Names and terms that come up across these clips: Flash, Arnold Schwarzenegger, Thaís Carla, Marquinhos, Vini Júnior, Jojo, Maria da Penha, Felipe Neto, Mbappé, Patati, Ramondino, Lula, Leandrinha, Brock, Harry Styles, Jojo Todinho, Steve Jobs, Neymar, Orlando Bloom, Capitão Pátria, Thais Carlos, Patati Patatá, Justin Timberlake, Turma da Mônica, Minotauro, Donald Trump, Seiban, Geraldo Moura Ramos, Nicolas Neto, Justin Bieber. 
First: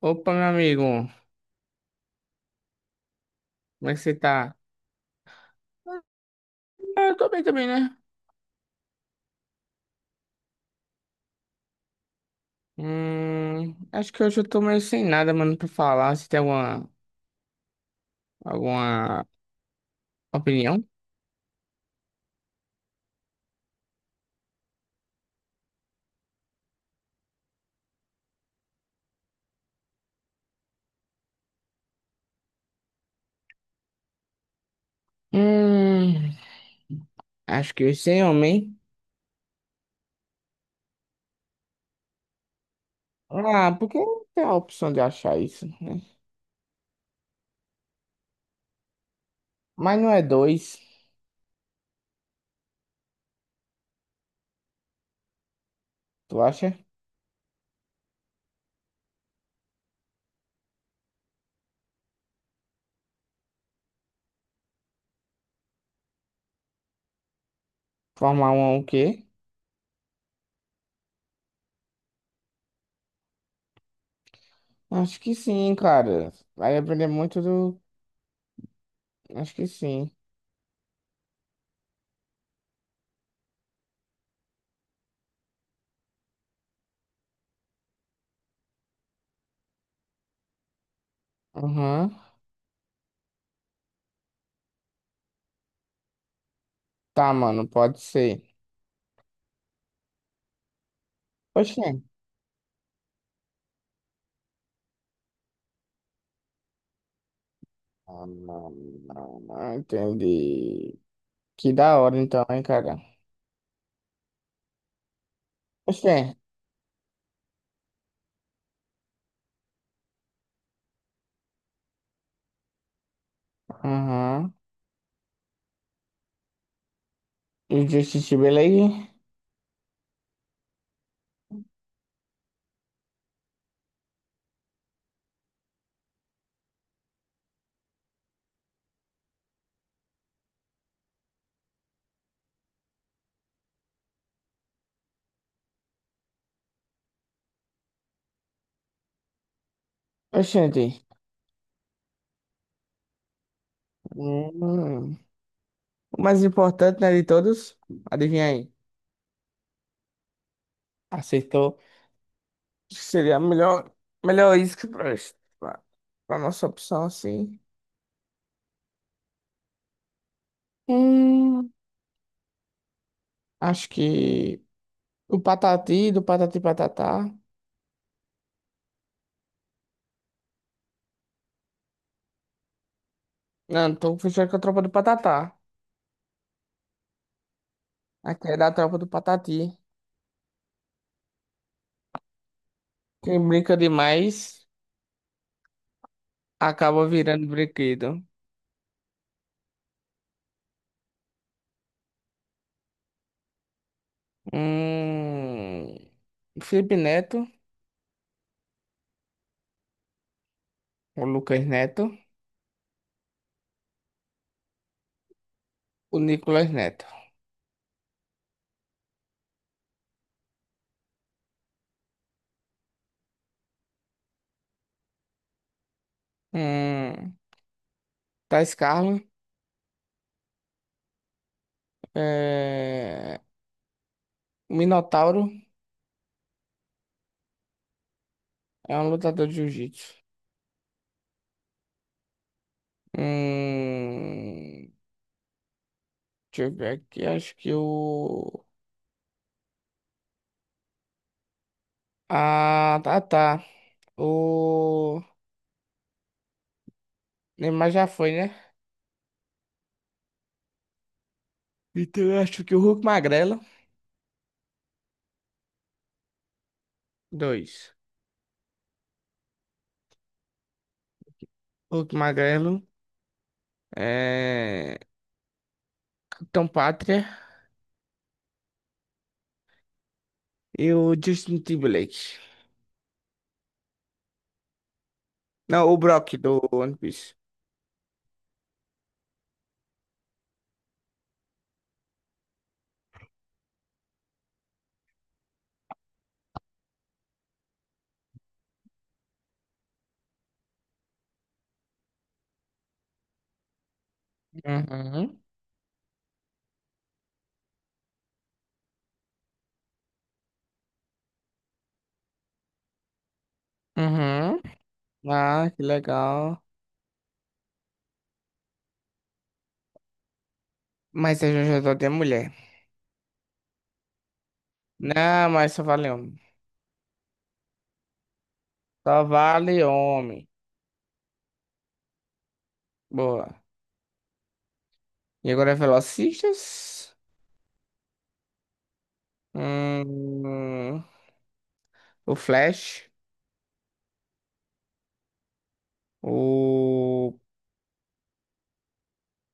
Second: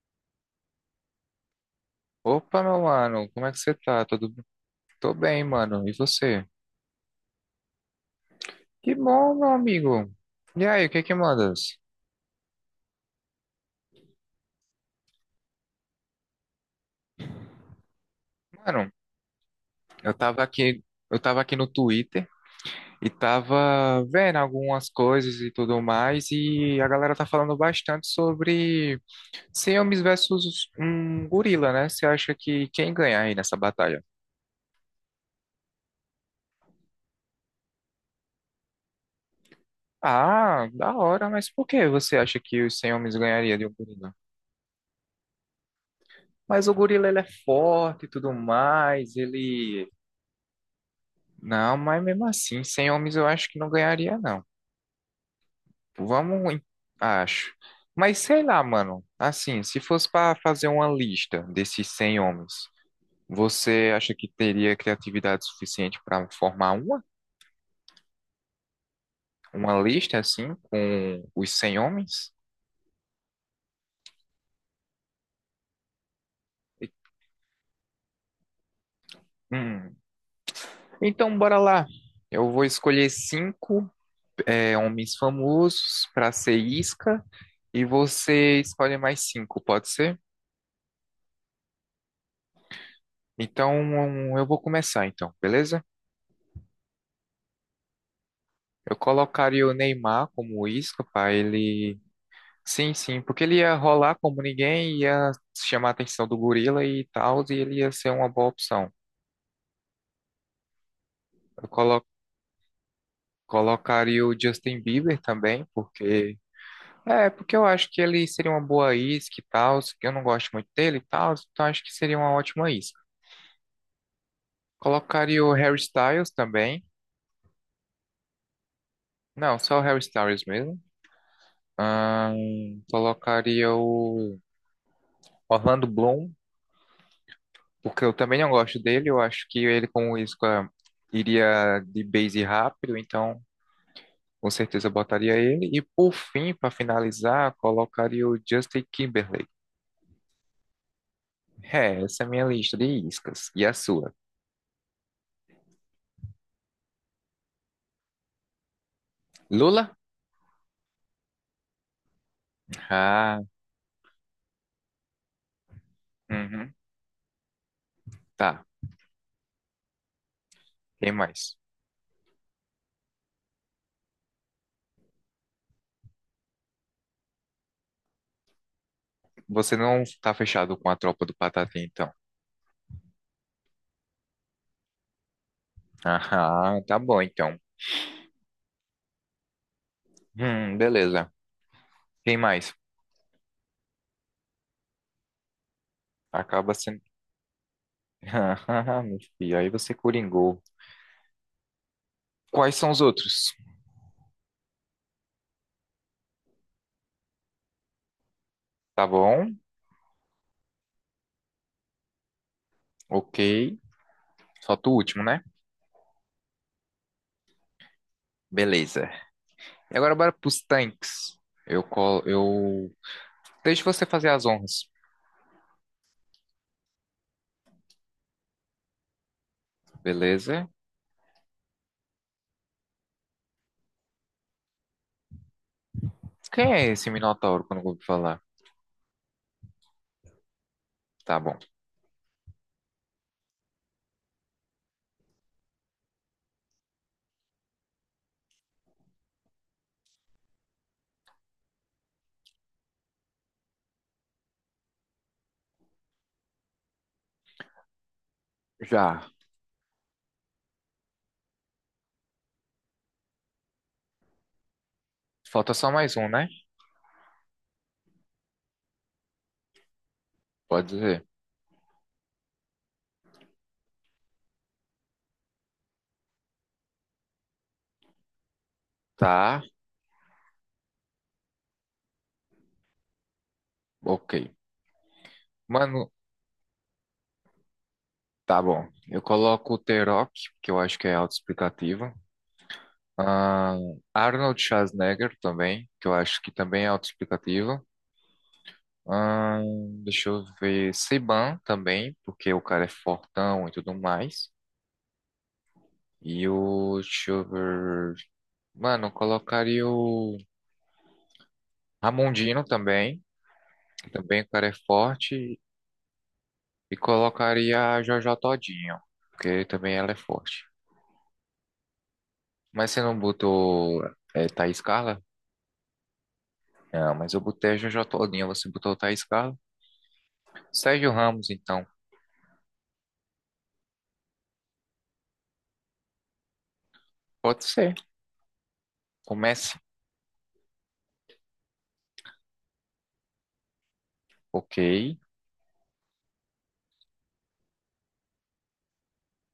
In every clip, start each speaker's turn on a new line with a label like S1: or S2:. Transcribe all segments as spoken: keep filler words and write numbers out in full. S1: Opa, meu amigo,
S2: Opa, meu mano, como é que você
S1: como é que
S2: tá?
S1: você
S2: Tudo...
S1: tá?
S2: Tô bem, mano. E você?
S1: Ah, eu tô bem também, né?
S2: Que bom, meu amigo. E aí, o que que mandas?
S1: Hum, acho que hoje eu tô meio sem nada, mano, pra falar. Você tem alguma,
S2: Mano,
S1: alguma
S2: eu tava aqui,
S1: opinião?
S2: eu tava aqui no Twitter e tava vendo algumas coisas e tudo mais, e a galera tá falando bastante sobre Siames versus um gorila, né? Você acha que quem ganha aí nessa batalha?
S1: Hum, Acho que hoje sem homem.
S2: Ah, da hora, mas por que você acha que os cem homens ganharia de um
S1: Ah, porque
S2: gorila?
S1: não tem a opção de achar isso, né?
S2: Mas o gorila ele é forte e tudo mais, ele...
S1: Mas não é dois,
S2: Não, mas mesmo assim, sem homens eu acho que não ganharia, não.
S1: tu
S2: Vamos, em-
S1: acha?
S2: Acho. Mas sei lá, mano. Assim, se fosse pra fazer uma lista desses cem homens, você acha que teria criatividade suficiente pra formar uma?
S1: Formar um é o quê?
S2: Uma lista assim, com os cem homens?
S1: Acho que sim, cara. Vai aprender muito do. Acho que
S2: Hum.
S1: sim.
S2: Então, bora lá. Eu vou escolher cinco, é, homens famosos pra ser isca, e você escolhe mais cinco, pode ser?
S1: Aham.
S2: Então, eu vou começar, então, beleza?
S1: Tá, mano, pode ser.
S2: Eu colocaria o Neymar como isca para
S1: Poxa.
S2: ele. Sim, sim, porque ele ia rolar como ninguém, ia chamar a atenção do gorila e tal, e ele ia ser
S1: Ah,
S2: uma boa
S1: não,
S2: opção.
S1: não, não, Entendi.
S2: Eu
S1: Que da
S2: colo-
S1: hora então, hein, cara.
S2: Colocaria o Justin Bieber também,
S1: Oxê.
S2: porque... É, porque eu acho que ele seria uma boa isca e tal, que eu não gosto muito dele e tal, então acho que seria uma ótima isca.
S1: Aham.
S2: Colocaria o Harry Styles também.
S1: E o Justin Timberlake?
S2: Não, só o Harry Styles mesmo. Ahn, colocaria o Orlando Bloom. Porque eu também não gosto dele, eu acho que ele com o Isco iria de base rápido, então com certeza eu botaria ele. E por fim, para finalizar, colocaria o Justin Timberlake.
S1: Oxente.
S2: É, essa é a minha lista de iscas. E a sua?
S1: Hum. O mais importante, né, de todos? Adivinha aí.
S2: Lula?
S1: Acertou. Acho que seria
S2: Ah,
S1: a melhor, melhor isca pra, pra, pra nossa
S2: uhum.
S1: opção, assim.
S2: Tá. Quem mais?
S1: Hum. Acho que o Patati, do Patati Patatá.
S2: Você não tá fechado com a tropa do Patati, então.
S1: Não, tô fechado com a tropa do Patatá.
S2: Ah, tá bom, então.
S1: Aqui é da tropa do Patati.
S2: Hum, beleza. Quem mais?
S1: Quem brinca demais
S2: Acaba sendo.
S1: acaba virando brinquedo.
S2: Ah, meu filho, aí você coringou. Quais são os outros?
S1: Hum. O Felipe Neto,
S2: Tá bom?
S1: o Lucas Neto,
S2: Ok. Solta o último, né?
S1: o Nicolas Neto.
S2: Beleza. E agora bora pros tanques. Eu colo. Eu. Deixa você fazer as honras.
S1: Hum, Thais Carlos,
S2: Beleza?
S1: é... o Minotauro
S2: Quem é esse Minotauro quando eu vou falar?
S1: é um lutador de jiu-jitsu.
S2: Tá bom.
S1: Hum, deixa eu ver aqui, acho que o... ah, tá, tá. O Neymar já foi, né?
S2: Já.
S1: Então eu acho que o Hulk Magrelo,
S2: Falta só mais um, né?
S1: dois.
S2: Pode dizer.
S1: Hulk Magrelo, é... Capitão Pátria
S2: Tá.
S1: e o Justin Timberlake.
S2: Ok.
S1: Não, o
S2: Mano.
S1: Brock do One Piece.
S2: Tá bom. Eu coloco o T-Rock, que eu acho que é autoexplicativo. Ah, Arnold Schwarzenegger também, que eu acho que também é autoexplicativo. Ah, deixa eu ver. Seiban também, porque o cara é fortão e tudo mais.
S1: Uhum.
S2: E o... Deixa eu ver. Mano, eu colocaria o Ramondino também. Que também o
S1: Uhum.
S2: cara é forte.
S1: Ah, que legal.
S2: E colocaria a Jojo Todinho, porque também ela é forte.
S1: Mas é Jojo de mulher.
S2: Mas você não botou, é, Thaís Carla?
S1: Não, mas só vale homem.
S2: Não, mas eu botei a Jojo Todinho. Você botou Thaís
S1: Só
S2: Carla?
S1: vale homem.
S2: Sérgio Ramos, então.
S1: Boa. E agora é Velocistas.
S2: Pode ser. Comece.
S1: Hum, o Flash.
S2: Ok.
S1: O...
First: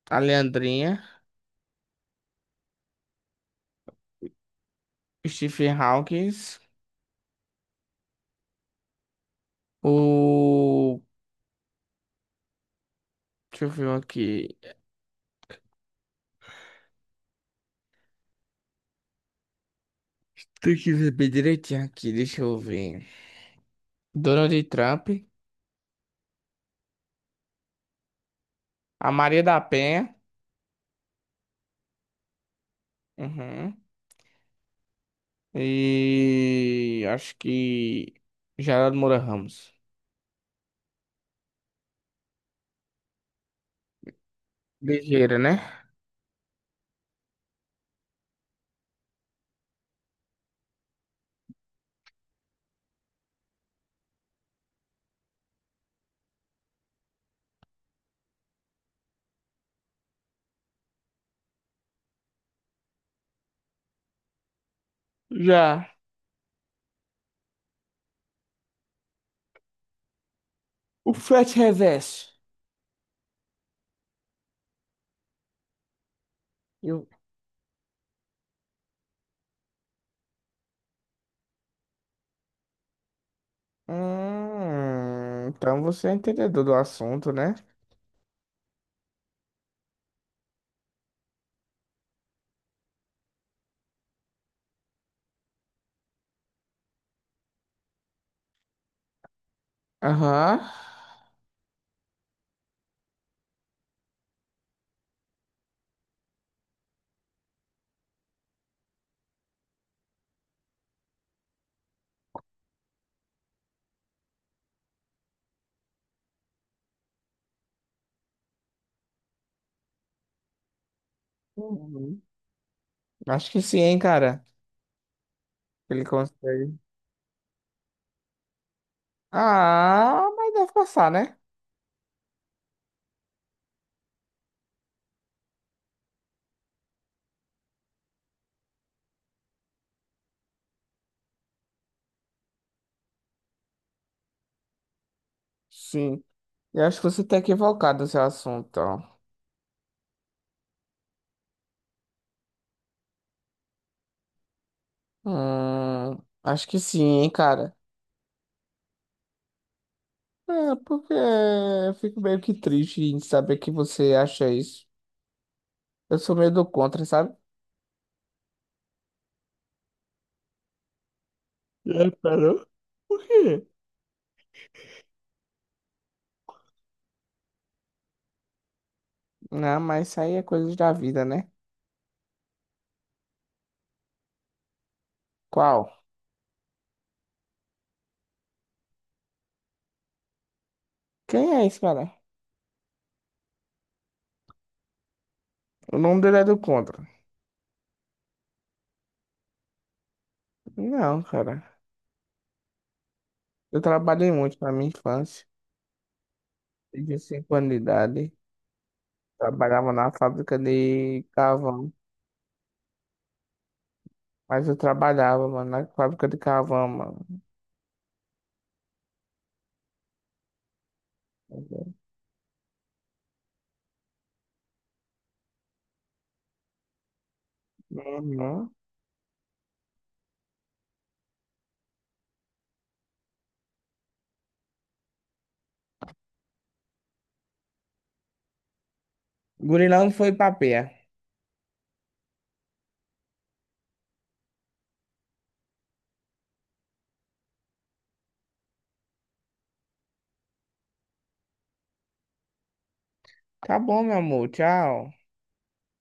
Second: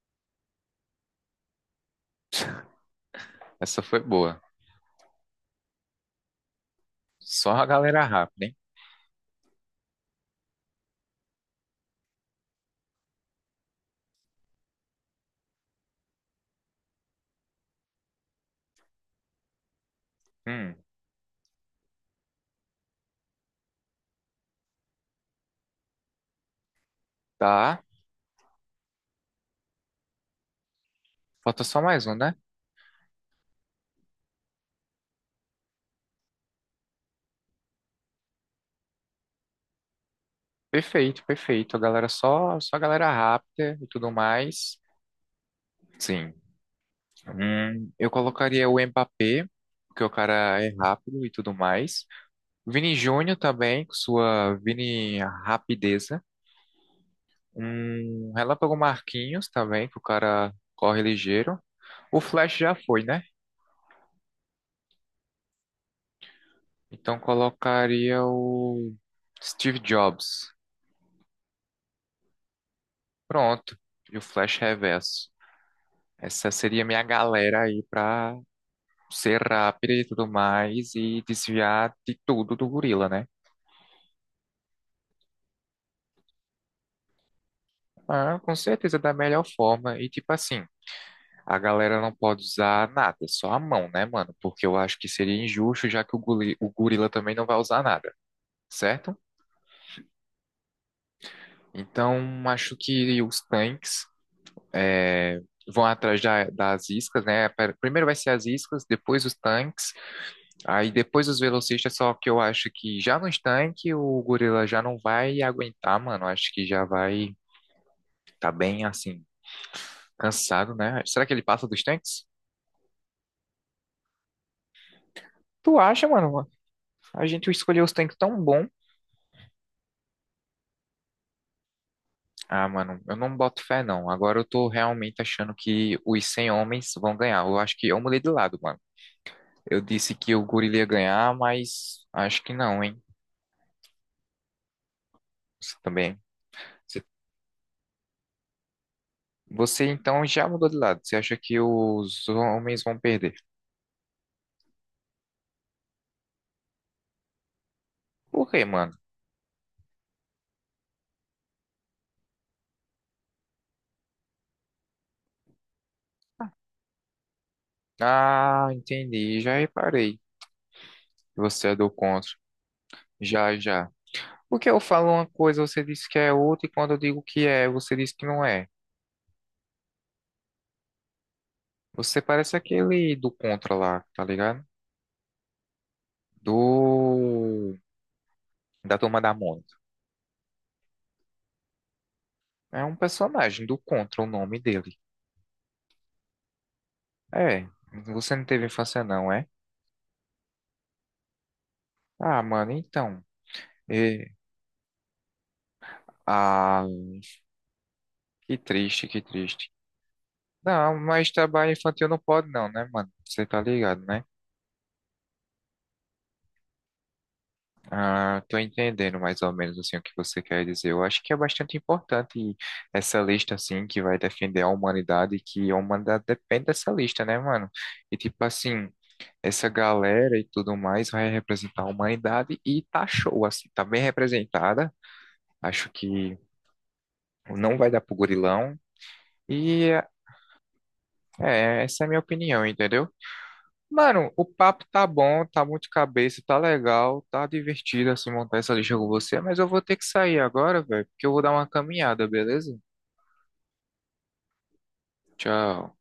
S1: A Leandrinha.
S2: Essa foi boa.
S1: O Stephen Hawkins.
S2: Só a galera rápida, hein?
S1: O... Deixa eu ver um aqui.
S2: Hum.
S1: Tem que ver bem direitinho aqui, deixa eu ver. Donald Trump.
S2: Tá.
S1: A Maria da Penha.
S2: Falta só mais um, né?
S1: Uhum. E acho que Geraldo Moura Ramos.
S2: Perfeito, perfeito. A galera só, só a galera rápida e tudo mais.
S1: Ligeira, né?
S2: Sim. Hum, eu colocaria o Mbappé, porque o cara é rápido e tudo mais. Vini Júnior também, com sua Vini rapideza. Um Relâmpago Marquinhos também, que o cara corre ligeiro. O Flash já foi, né?
S1: Já.
S2: Então colocaria o Steve Jobs.
S1: O frete reverso.
S2: Pronto. E o Flash Reverso. Essa seria
S1: E o-
S2: minha galera aí pra ser rápida e tudo mais e desviar de tudo do gorila, né?
S1: Hum, então você é entendedor do assunto, né?
S2: Ah, com certeza da melhor forma. E tipo assim, a galera não pode usar nada, só a mão, né, mano? Porque eu acho que seria injusto, já que o goli- o gorila também não vai usar nada, certo?
S1: Aham.
S2: Então, acho que os tanques, é, vão atrás da- das iscas, né? Per- Primeiro vai ser as iscas, depois os tanques, aí depois os velocistas, só que eu acho que já nos tanques o gorila já não vai aguentar, mano. Acho que já vai... Tá bem, assim, cansado, né? Será que ele passa dos
S1: Uhum.
S2: tanques?
S1: Acho que sim, hein, cara.
S2: Tu
S1: Ele
S2: acha, mano?
S1: consegue.
S2: A gente escolheu os tanques tão bom.
S1: Ah, mas deve passar, né?
S2: Ah, mano, eu não boto fé, não. Agora eu tô realmente achando que os cem homens vão ganhar. Eu acho que eu mudei de lado, mano. Eu disse que o gorila ia ganhar, mas acho que não, hein? Você também.
S1: Sim. Eu acho
S2: Você,
S1: que você tá equivocado no seu assunto, ó.
S2: você, então já mudou de lado. Você acha que os homens vão perder?
S1: Hum, acho que sim, hein, cara.
S2: Por quê, mano?
S1: É, porque eu fico meio que triste em saber que você acha isso. Eu sou meio do contra, sabe?
S2: Ah, entendi. Já reparei. Você é do
S1: É,
S2: contra.
S1: pera. Por
S2: Já,
S1: quê?
S2: já. Porque eu falo uma coisa, você diz que é outra, e quando eu digo que é, você diz que não é.
S1: Não, mas isso aí é coisas da vida, né?
S2: Você parece aquele do Contra lá, tá ligado?
S1: Qual?
S2: Do... Da Turma da Mônica.
S1: Quem é esse, cara?
S2: É um personagem do Contra, o nome dele.
S1: O nome dele é do contra.
S2: É, você não teve infância não, é?
S1: Não, cara.
S2: Ah, mano, então...
S1: Eu
S2: E...
S1: trabalhei muito na minha infância.
S2: Ah,
S1: Desde cinco anos de idade.
S2: que triste, que triste.
S1: Trabalhava na fábrica
S2: Não,
S1: de
S2: mas trabalho
S1: carvão.
S2: infantil não pode, não, né, mano? Você tá ligado, né?
S1: Mas eu trabalhava, mano, na fábrica de carvão, mano.
S2: Ah, tô entendendo mais ou menos assim o que você quer dizer. Eu acho que é bastante importante essa lista assim que vai defender a humanidade e que a humanidade depende dessa lista, né, mano? E tipo
S1: Uhum.
S2: assim, essa galera e tudo mais vai representar a humanidade e tá show assim, tá bem representada. Acho que não vai dar pro gorilão. E
S1: Gurilão foi pra pé.
S2: é, essa é a minha opinião, entendeu? Mano, o papo tá bom, tá muito de cabeça, tá legal, tá divertido assim montar essa lista com você, mas eu vou ter que sair agora, velho, porque eu vou dar uma caminhada, beleza?
S1: Tá bom, meu amor. Tchau.
S2: Tchau.